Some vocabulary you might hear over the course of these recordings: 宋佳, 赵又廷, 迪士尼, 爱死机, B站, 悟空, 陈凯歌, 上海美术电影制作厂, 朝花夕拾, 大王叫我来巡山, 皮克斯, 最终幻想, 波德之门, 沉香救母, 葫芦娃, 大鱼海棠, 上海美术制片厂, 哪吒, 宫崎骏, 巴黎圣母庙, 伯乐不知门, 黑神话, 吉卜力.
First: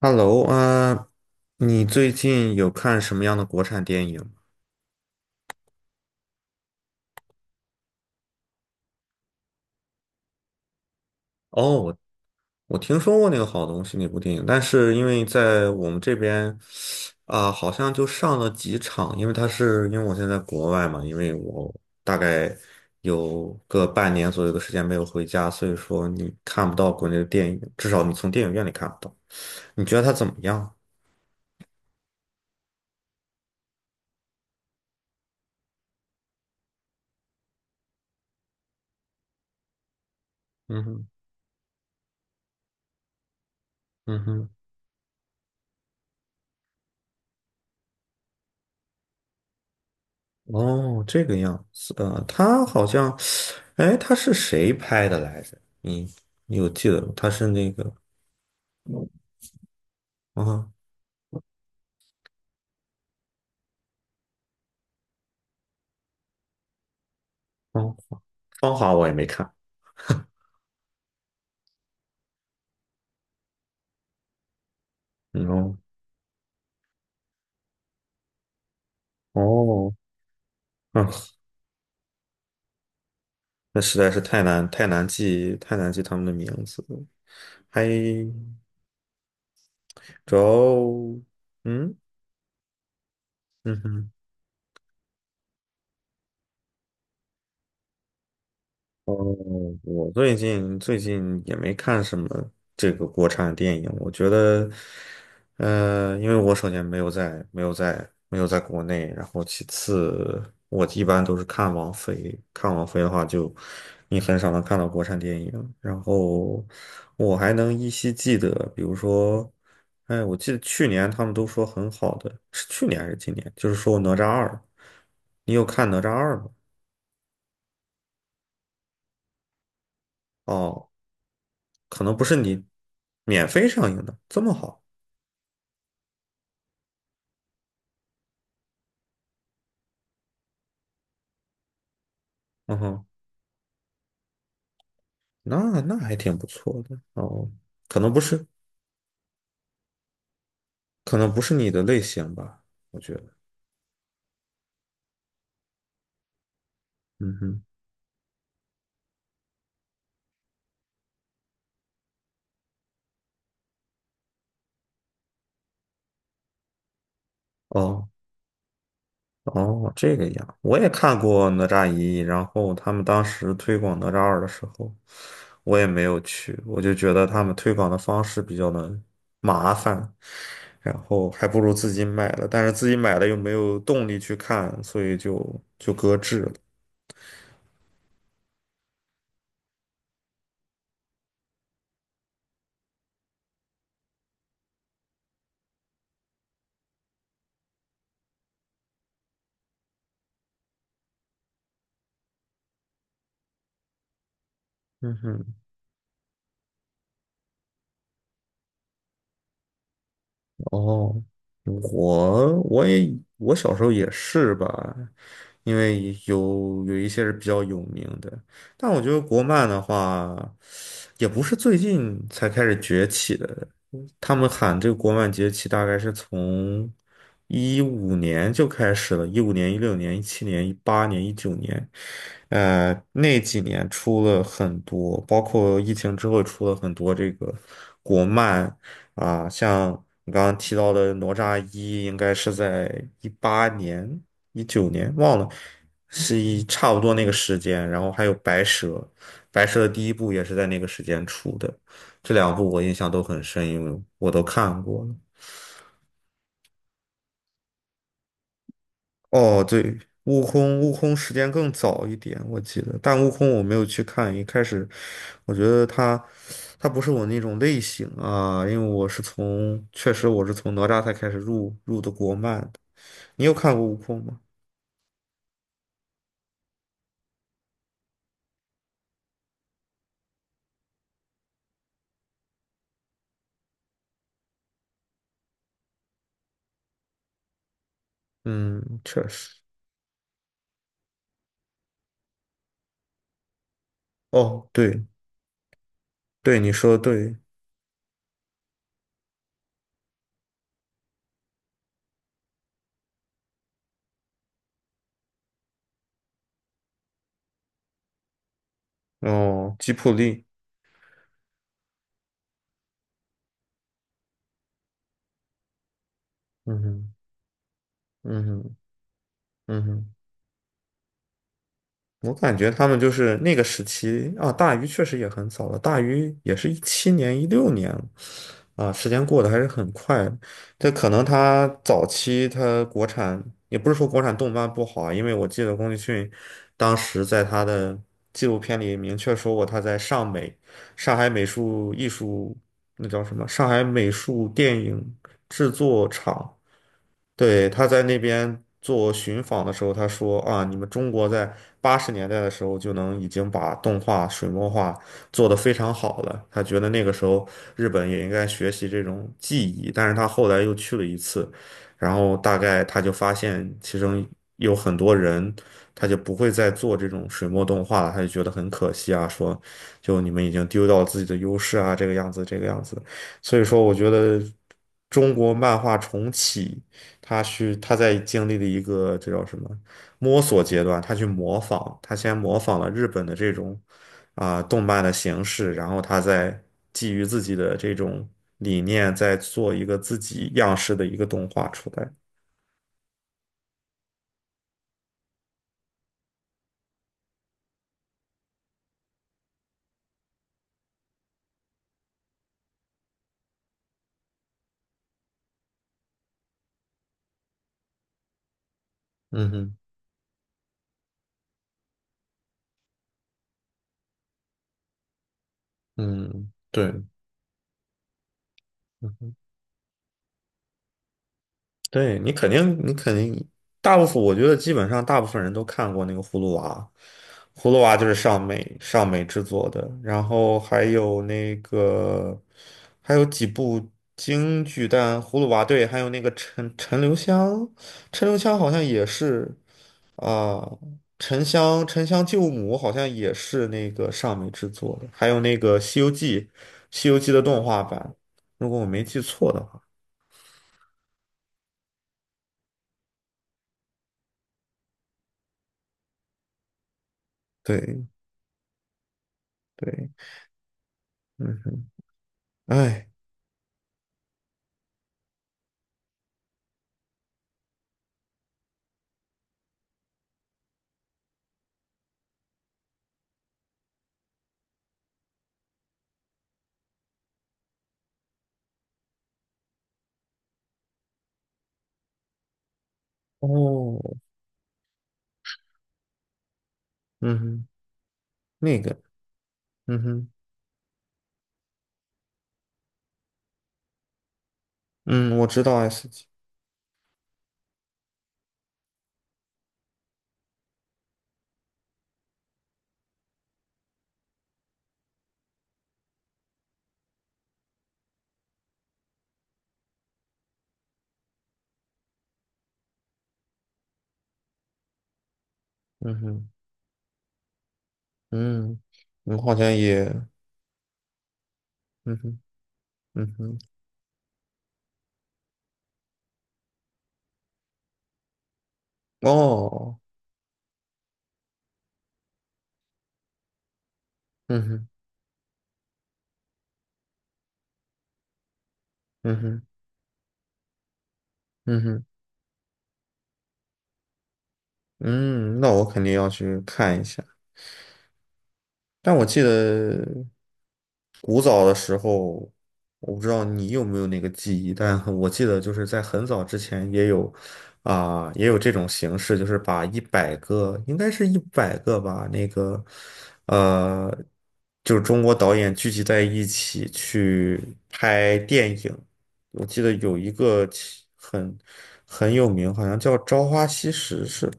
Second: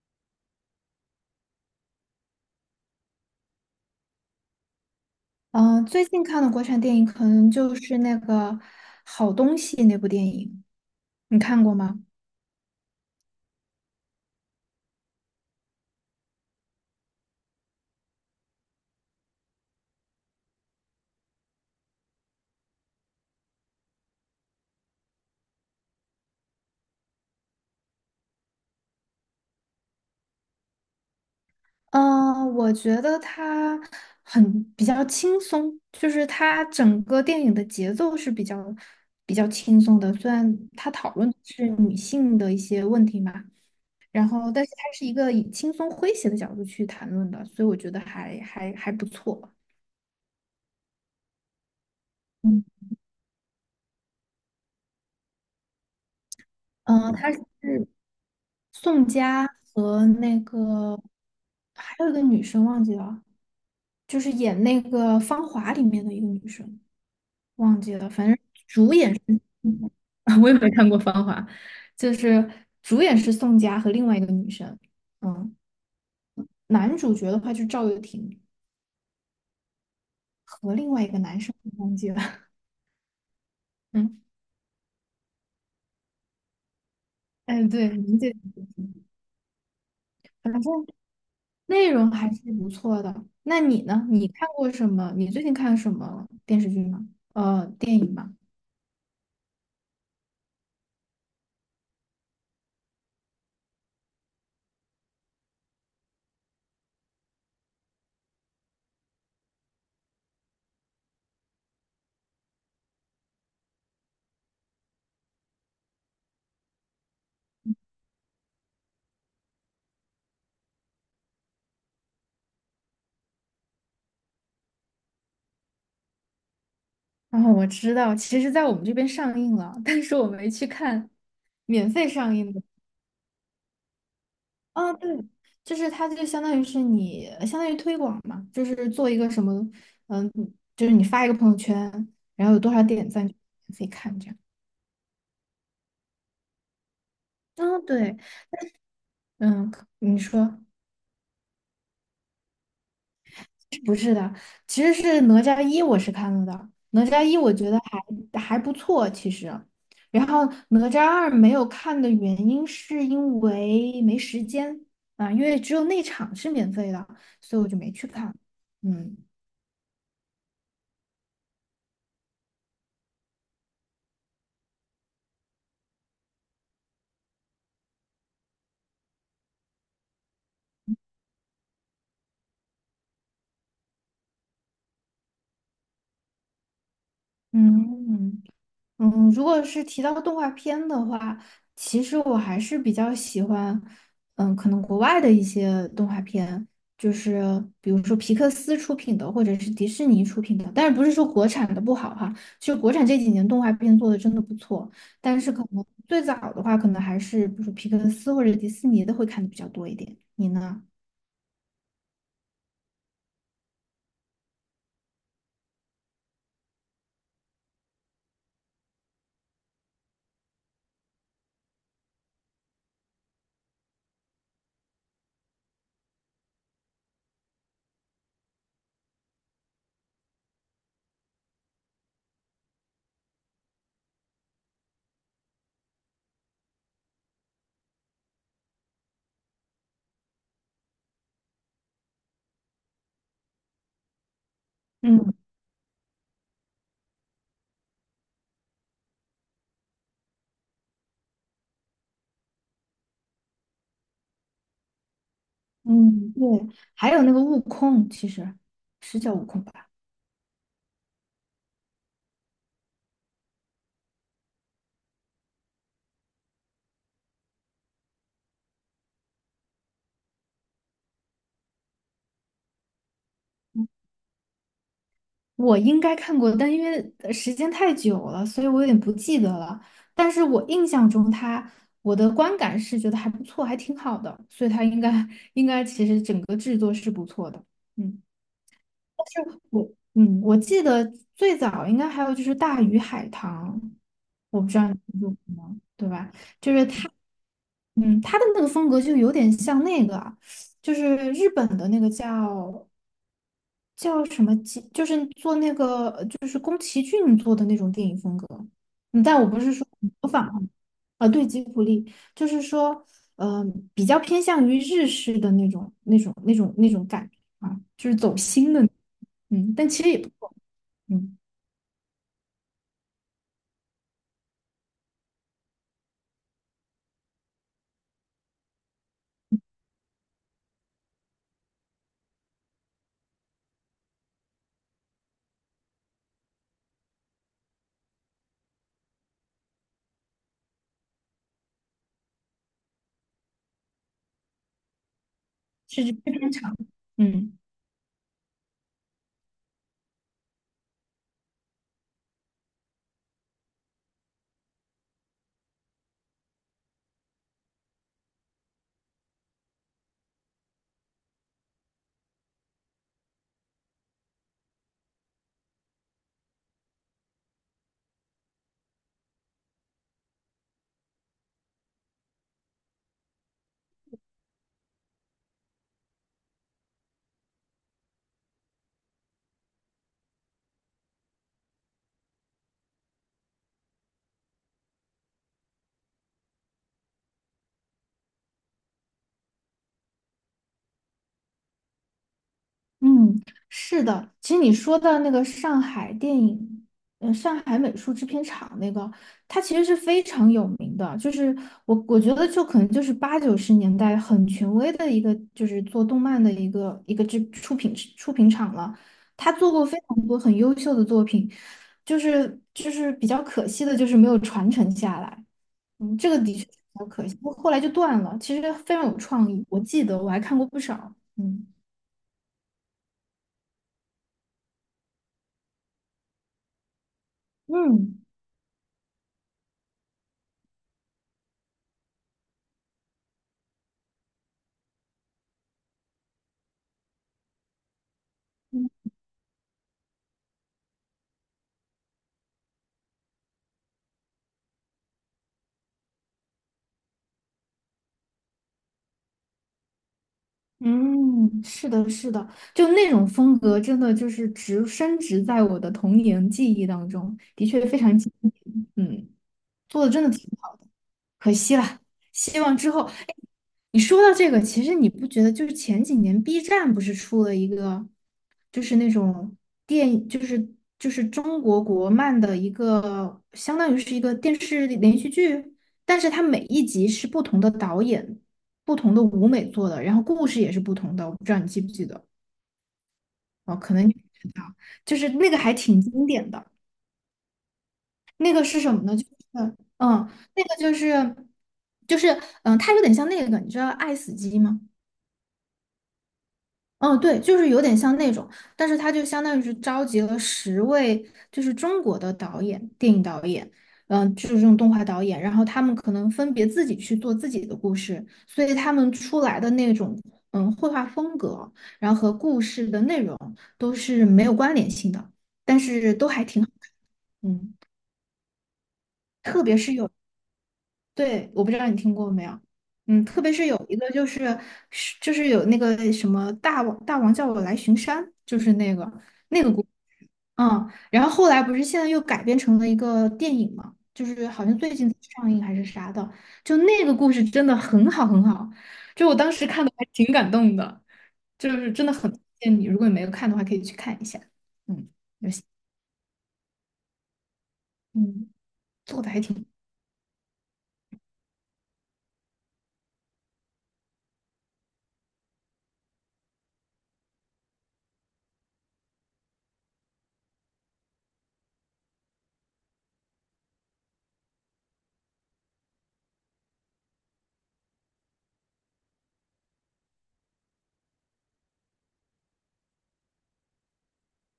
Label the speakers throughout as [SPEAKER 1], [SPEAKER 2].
[SPEAKER 1] Hello 啊，你最近有看什么样的国产电影吗？
[SPEAKER 2] 最近看的国产电影可能就是那个《好东西》那部电影，你看过
[SPEAKER 1] 哦，我
[SPEAKER 2] 吗？
[SPEAKER 1] 我听说过那个好东西那部电影，但是因为在我们这边啊，好像就上了几场，因为我现在在国外嘛，因为我大概有个半年左右的时间没有回家，所以说你看不到国内的电影，至少你从电影院里看不到。你觉得它怎么样？
[SPEAKER 2] 我觉得它很比较轻松，就是它整个电影的节奏是比较轻松的。虽然
[SPEAKER 1] 嗯
[SPEAKER 2] 它
[SPEAKER 1] 哼，
[SPEAKER 2] 讨论的是女性的一些问题嘛，
[SPEAKER 1] 嗯
[SPEAKER 2] 然
[SPEAKER 1] 哼。
[SPEAKER 2] 后但是它是一个以轻松诙谐的角度去谈论的，所以我觉得还不错。
[SPEAKER 1] 哦，这个样子，
[SPEAKER 2] 嗯，
[SPEAKER 1] 他好像，哎，他是谁拍的来着？你有记得吗？
[SPEAKER 2] 嗯，
[SPEAKER 1] 他
[SPEAKER 2] 它是
[SPEAKER 1] 是那个，
[SPEAKER 2] 宋佳和那
[SPEAKER 1] 啊，
[SPEAKER 2] 个还有一个女生忘记了，就是演那个《芳华》里面的一个女生，忘记
[SPEAKER 1] 哦，
[SPEAKER 2] 了，反正
[SPEAKER 1] 芳华我也没看，
[SPEAKER 2] 我也没看过《芳华》，就是主演是宋佳和另外一个女生，
[SPEAKER 1] 嗯
[SPEAKER 2] 嗯，
[SPEAKER 1] 哦，
[SPEAKER 2] 男主角的话就是赵又廷
[SPEAKER 1] 哦，
[SPEAKER 2] 和另外
[SPEAKER 1] 嗯，
[SPEAKER 2] 一个男生，我忘记了，
[SPEAKER 1] 那 实在是
[SPEAKER 2] 嗯，
[SPEAKER 1] 太难记他们的名字了，
[SPEAKER 2] 哎，
[SPEAKER 1] 还
[SPEAKER 2] 对，名字也忘记了，
[SPEAKER 1] 主
[SPEAKER 2] 反正
[SPEAKER 1] 要，
[SPEAKER 2] 内
[SPEAKER 1] 嗯
[SPEAKER 2] 容还是不错的。那
[SPEAKER 1] 嗯
[SPEAKER 2] 你呢？
[SPEAKER 1] 哼。
[SPEAKER 2] 你看过什么？你最近看什么电视剧吗？电影吗？
[SPEAKER 1] 哦，我最近也没看什么这个国产电影，我觉得，因为我首先没有在国内，然后其次我一般都是看王菲，看王菲的话就你很少能看到国产电影，然后我还能依稀记得，比如说，哎，我记得去年他们都说很好的，是去年还是今年？就是说哪吒二，你有看哪吒二吗？
[SPEAKER 2] 哦，我知道，其实在我们这边上映了，但是我没去
[SPEAKER 1] 哦。
[SPEAKER 2] 看，免
[SPEAKER 1] 可
[SPEAKER 2] 费
[SPEAKER 1] 能不
[SPEAKER 2] 上
[SPEAKER 1] 是
[SPEAKER 2] 映的。
[SPEAKER 1] 你免费上映的这么好，
[SPEAKER 2] 啊，对，就是它就相当于是你，相当于推广嘛，就是做一个什么，嗯，就是你发一个朋友圈，然后有多
[SPEAKER 1] 嗯
[SPEAKER 2] 少
[SPEAKER 1] 哼，
[SPEAKER 2] 点赞就免费看这样。
[SPEAKER 1] 那还挺不错的哦，
[SPEAKER 2] 啊，
[SPEAKER 1] 可能
[SPEAKER 2] 对，
[SPEAKER 1] 不是，
[SPEAKER 2] 嗯，可你说。
[SPEAKER 1] 可能不是你的类型吧，我觉得，
[SPEAKER 2] 不是的，其实是哪吒一我是看了的，哪吒
[SPEAKER 1] 嗯
[SPEAKER 2] 一我
[SPEAKER 1] 哼，
[SPEAKER 2] 觉得还不错，其实。然后哪吒二没有看的原因是因为没时间啊，因为只有那场是免费的，所以我就没去
[SPEAKER 1] 哦
[SPEAKER 2] 看。嗯
[SPEAKER 1] 哦，这个样，我也看过哪吒一，然后他们当时推广哪吒二的时候，我也没有去，我就觉得他们推广的方式比较的麻烦，然后还不如自己买了，但是自己买了又没有动力去看，所以就搁置了，
[SPEAKER 2] 嗯。嗯，如果是提到动画片的话，其实我还是比较喜欢，嗯，可能国外的一些动画片，就是比如说皮克斯出品的，或者是迪士尼出品的。但是不是说国产的不好哈，就国产这几年动画片做的真的不错。
[SPEAKER 1] 嗯
[SPEAKER 2] 但是
[SPEAKER 1] 哼。
[SPEAKER 2] 可能最早的话，可能还是比如说皮克斯或者迪士尼的会看的比较多一点。你呢？
[SPEAKER 1] 哦，我我也我小时候也是吧，因为有一些是比较有名的，但我觉得国漫的话，也不是最近才开始崛起的，他们喊这个国漫崛起大概是从一五年就开始了，一五年、一六年、一七年、一八年、一九年，那几年出了很多，包括疫情之后出了很多这个国漫。啊，像你刚刚提到的哪吒一，应该是在一八年、一九年，
[SPEAKER 2] 嗯。
[SPEAKER 1] 忘了，是差不多那个时间。然后还有白蛇，白蛇的第一部也是在那个时间出的。这两部我印象都很深，因为我都看过了。
[SPEAKER 2] 嗯，对，还有那个悟空，其实是叫悟空
[SPEAKER 1] 哦，
[SPEAKER 2] 吧？
[SPEAKER 1] 对，悟空，悟空时间更早一点，我记得，但悟空我没有去看。一开始，我觉得他不是我那种类型啊，因为我是从，确实我是从哪吒才开始入的国漫，你有看过《悟空》吗？
[SPEAKER 2] 我应该看过，但因为时间太久了，所以我有点不记得了。但是我印象中它，我的观感是觉得还不错，还挺好的，所以它应该其实整个制作是不错的。嗯，
[SPEAKER 1] 嗯，确实。
[SPEAKER 2] 就我嗯，我记得最早应该还有就是《大鱼海棠》，我
[SPEAKER 1] 哦，
[SPEAKER 2] 不知道你
[SPEAKER 1] 对
[SPEAKER 2] 听说过吗？对吧？
[SPEAKER 1] 对，你
[SPEAKER 2] 就是
[SPEAKER 1] 说的
[SPEAKER 2] 它，
[SPEAKER 1] 对。
[SPEAKER 2] 嗯，它的那个风格就有点像那个就是日本的那个叫叫什么吉？就是做那个就是宫崎骏做的那种电影风格。嗯，但我不是
[SPEAKER 1] 哦，
[SPEAKER 2] 说
[SPEAKER 1] 吉卜
[SPEAKER 2] 模
[SPEAKER 1] 力。
[SPEAKER 2] 仿啊，呃对，吉卜力，就是说，嗯、比较偏向于日式的那种、那种、那种、
[SPEAKER 1] 嗯
[SPEAKER 2] 那种
[SPEAKER 1] 哼，
[SPEAKER 2] 感觉啊，就是走
[SPEAKER 1] 嗯
[SPEAKER 2] 心
[SPEAKER 1] 哼，
[SPEAKER 2] 的，嗯，
[SPEAKER 1] 嗯
[SPEAKER 2] 但其实
[SPEAKER 1] 哼。
[SPEAKER 2] 也不错，嗯，
[SPEAKER 1] 我感觉他们就是那个时期啊，大鱼确实也很早了，大鱼也是一七年、一六年了啊，时间过得还是很快的。这可能他早期他国产也不是说国产动漫不好啊，因为我记得宫崎骏当时在他的纪录片里明确说过，他在上美、上海美术艺术那叫什么？上海美术电影制
[SPEAKER 2] 是
[SPEAKER 1] 作
[SPEAKER 2] 非常
[SPEAKER 1] 厂
[SPEAKER 2] 长，嗯。
[SPEAKER 1] 对，他在那边做寻访的时候，他说啊，你们中国在80年代的时候就能已经把动画水墨画做得非常好了。他觉得那个时候日本也应该学习这种技艺，但是他后来又去了一次，然后大概他就发现其中有很多人他就不会再做这种水墨动画了，他就觉得很可惜啊，说就你们已经丢掉了自己的优势啊，这个样子，这个样子。所以说，我觉得中国漫画重启。他在经历了一个这叫什么摸索阶段，他去模仿，他先模仿了日本的这种啊、动漫的形式，然后他再基于自己的这种理念，再做一个自己样式的一个动画出来。
[SPEAKER 2] 嗯，是的。其实你说到那个上海电影，呃，上海美术制片厂那个，它其实是非常有名的。就是我觉得，就可能就是八九十年代很权威的一个，就是做动漫的一个一个制出品厂了。
[SPEAKER 1] 嗯
[SPEAKER 2] 他做
[SPEAKER 1] 哼，
[SPEAKER 2] 过非常多很优秀的作品，就是比较可惜的，就是没有传承下来。嗯，这个
[SPEAKER 1] 嗯，
[SPEAKER 2] 的确是
[SPEAKER 1] 对。
[SPEAKER 2] 比较可惜。后来就断了，其实非常有
[SPEAKER 1] 嗯
[SPEAKER 2] 创意，我记得我还看过不少。嗯
[SPEAKER 1] 对你肯定,大部分我觉得基本上大部分人都看过那个《葫芦娃》，《葫芦娃》就是
[SPEAKER 2] 嗯。
[SPEAKER 1] 上美制作的，然后还有那个还有几部京剧，但《葫芦娃》对，还有那个陈留香，陈留香好像也是啊，沉香救母好像也是那个上美制作的，还有那个《西游记》，《西游记》的动画版，如果我没记错的话，
[SPEAKER 2] 嗯，是的，就那种风格，真的就是植深植在我的童年记忆当中，的确非
[SPEAKER 1] 对
[SPEAKER 2] 常经典。嗯，做
[SPEAKER 1] 对，
[SPEAKER 2] 的真的挺好。的。可
[SPEAKER 1] 嗯。
[SPEAKER 2] 惜
[SPEAKER 1] 哼。
[SPEAKER 2] 了。希望之后，
[SPEAKER 1] 哎，
[SPEAKER 2] 哎，你说到这个，其实你不觉得就是前几年 B 站不是出了一个，就是那种就是中国国漫的一个，相当于是一个电视连续剧，但是它每一集是不同的导演、不同的舞美做的，然后故事也是不同的，我不知道你记不记得？哦，可能你
[SPEAKER 1] 哦，
[SPEAKER 2] 不知道，就是那个还挺经典的。
[SPEAKER 1] 嗯哼，
[SPEAKER 2] 那个是
[SPEAKER 1] 那
[SPEAKER 2] 什
[SPEAKER 1] 个，
[SPEAKER 2] 么呢？就是，
[SPEAKER 1] 嗯
[SPEAKER 2] 嗯，
[SPEAKER 1] 哼，
[SPEAKER 2] 那个就是，就是，它有点像那个，你知道爱死机吗？
[SPEAKER 1] 嗯，我知道 S 级，
[SPEAKER 2] 嗯，对，就是有点像那种，但是它就相当于是召集了十位，就是中国的导演，电影导演，嗯，就是这种动画导演，然后他们可能分别自己去做自己的故事，所以他们出来的那种，嗯，绘画风格，然后和故事的内容都是没有关联性的，但
[SPEAKER 1] 嗯
[SPEAKER 2] 是都还
[SPEAKER 1] 哼，
[SPEAKER 2] 挺好，嗯。
[SPEAKER 1] 嗯，我好像也，
[SPEAKER 2] 对，我不知道你听
[SPEAKER 1] 嗯
[SPEAKER 2] 过
[SPEAKER 1] 哼，
[SPEAKER 2] 没有，嗯，
[SPEAKER 1] 嗯
[SPEAKER 2] 特别
[SPEAKER 1] 哼，
[SPEAKER 2] 是有一个就是有那个什么大王叫我来巡山，就是那个那个故
[SPEAKER 1] 哦，
[SPEAKER 2] 嗯，然后后来不是现在又改编成了一个电影嘛，就是
[SPEAKER 1] 嗯
[SPEAKER 2] 好像
[SPEAKER 1] 哼，
[SPEAKER 2] 最近上映还是啥的，就那个故事真的很好，就我
[SPEAKER 1] 嗯
[SPEAKER 2] 当时
[SPEAKER 1] 哼，
[SPEAKER 2] 看的还挺感动的，就
[SPEAKER 1] 嗯
[SPEAKER 2] 是
[SPEAKER 1] 哼，
[SPEAKER 2] 真的很推荐你，如果你没有看的话，可以去看一下，嗯
[SPEAKER 1] 嗯，那我肯定要去看一下。
[SPEAKER 2] 嗯，
[SPEAKER 1] 但
[SPEAKER 2] 做
[SPEAKER 1] 我
[SPEAKER 2] 的还
[SPEAKER 1] 记
[SPEAKER 2] 挺。
[SPEAKER 1] 得古早的时候，我不知道你有没有那个记忆，但我记得就是在很早之前也有啊、也有这种形式，就是把一百个，应该是一百个吧，那个呃，就是中国导演聚集在一起去拍电影。我记得有一个很有名，好像叫《朝花夕拾》似的，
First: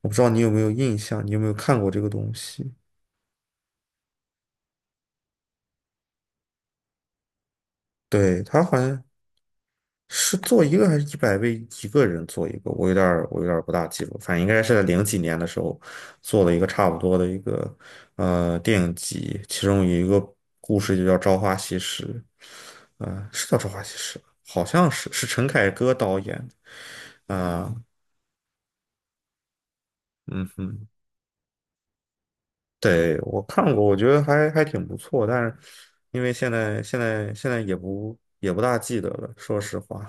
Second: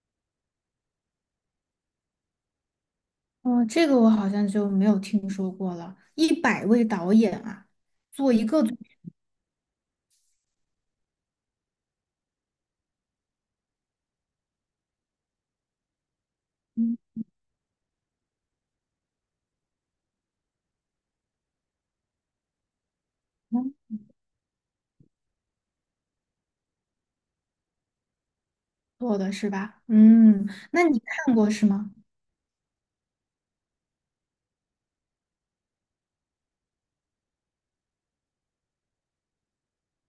[SPEAKER 1] 我不知道你有没有印象，你有没有看过这个东西？
[SPEAKER 2] 哦，这个我好像就没有听说过了。一百位导演啊，做
[SPEAKER 1] 对，
[SPEAKER 2] 一
[SPEAKER 1] 他
[SPEAKER 2] 个
[SPEAKER 1] 好
[SPEAKER 2] 作
[SPEAKER 1] 像是做一个还是100位一个人做一个，我有点儿不大记住，反正应该是在零几年的时候做了一个差不
[SPEAKER 2] 品，
[SPEAKER 1] 多的一个电影集，其中有一个故事就叫《朝花夕拾》，嗯，是叫《朝花
[SPEAKER 2] 嗯
[SPEAKER 1] 夕拾》吧，好像是陈凯歌导演的，啊、
[SPEAKER 2] 做的是吧？
[SPEAKER 1] 嗯
[SPEAKER 2] 嗯，那
[SPEAKER 1] 哼，
[SPEAKER 2] 你看过是吗？
[SPEAKER 1] 对，我看过，我觉得还挺不错，但是因为现在也不大记得了，说实话，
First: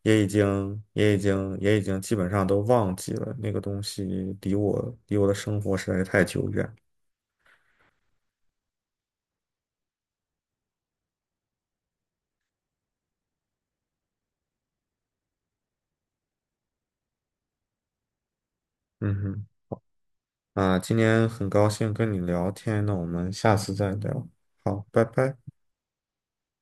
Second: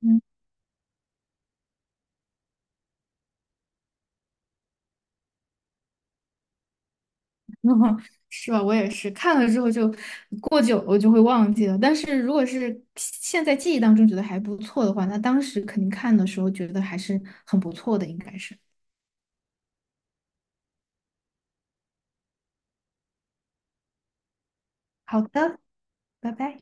[SPEAKER 2] 嗯，
[SPEAKER 1] 也已经基本上都忘记了那个东西，离我的生活实在是太久远。
[SPEAKER 2] 是吧？我也是看了之后就过久了我就会忘记了。但是如果是现在记忆当中觉得还不错的话，那当时肯定看的时候觉得还是很不错的，应该是。
[SPEAKER 1] 嗯哼，啊，今天很高兴跟你聊天，那我们下次再聊，好，拜
[SPEAKER 2] 好
[SPEAKER 1] 拜。
[SPEAKER 2] 的，拜拜。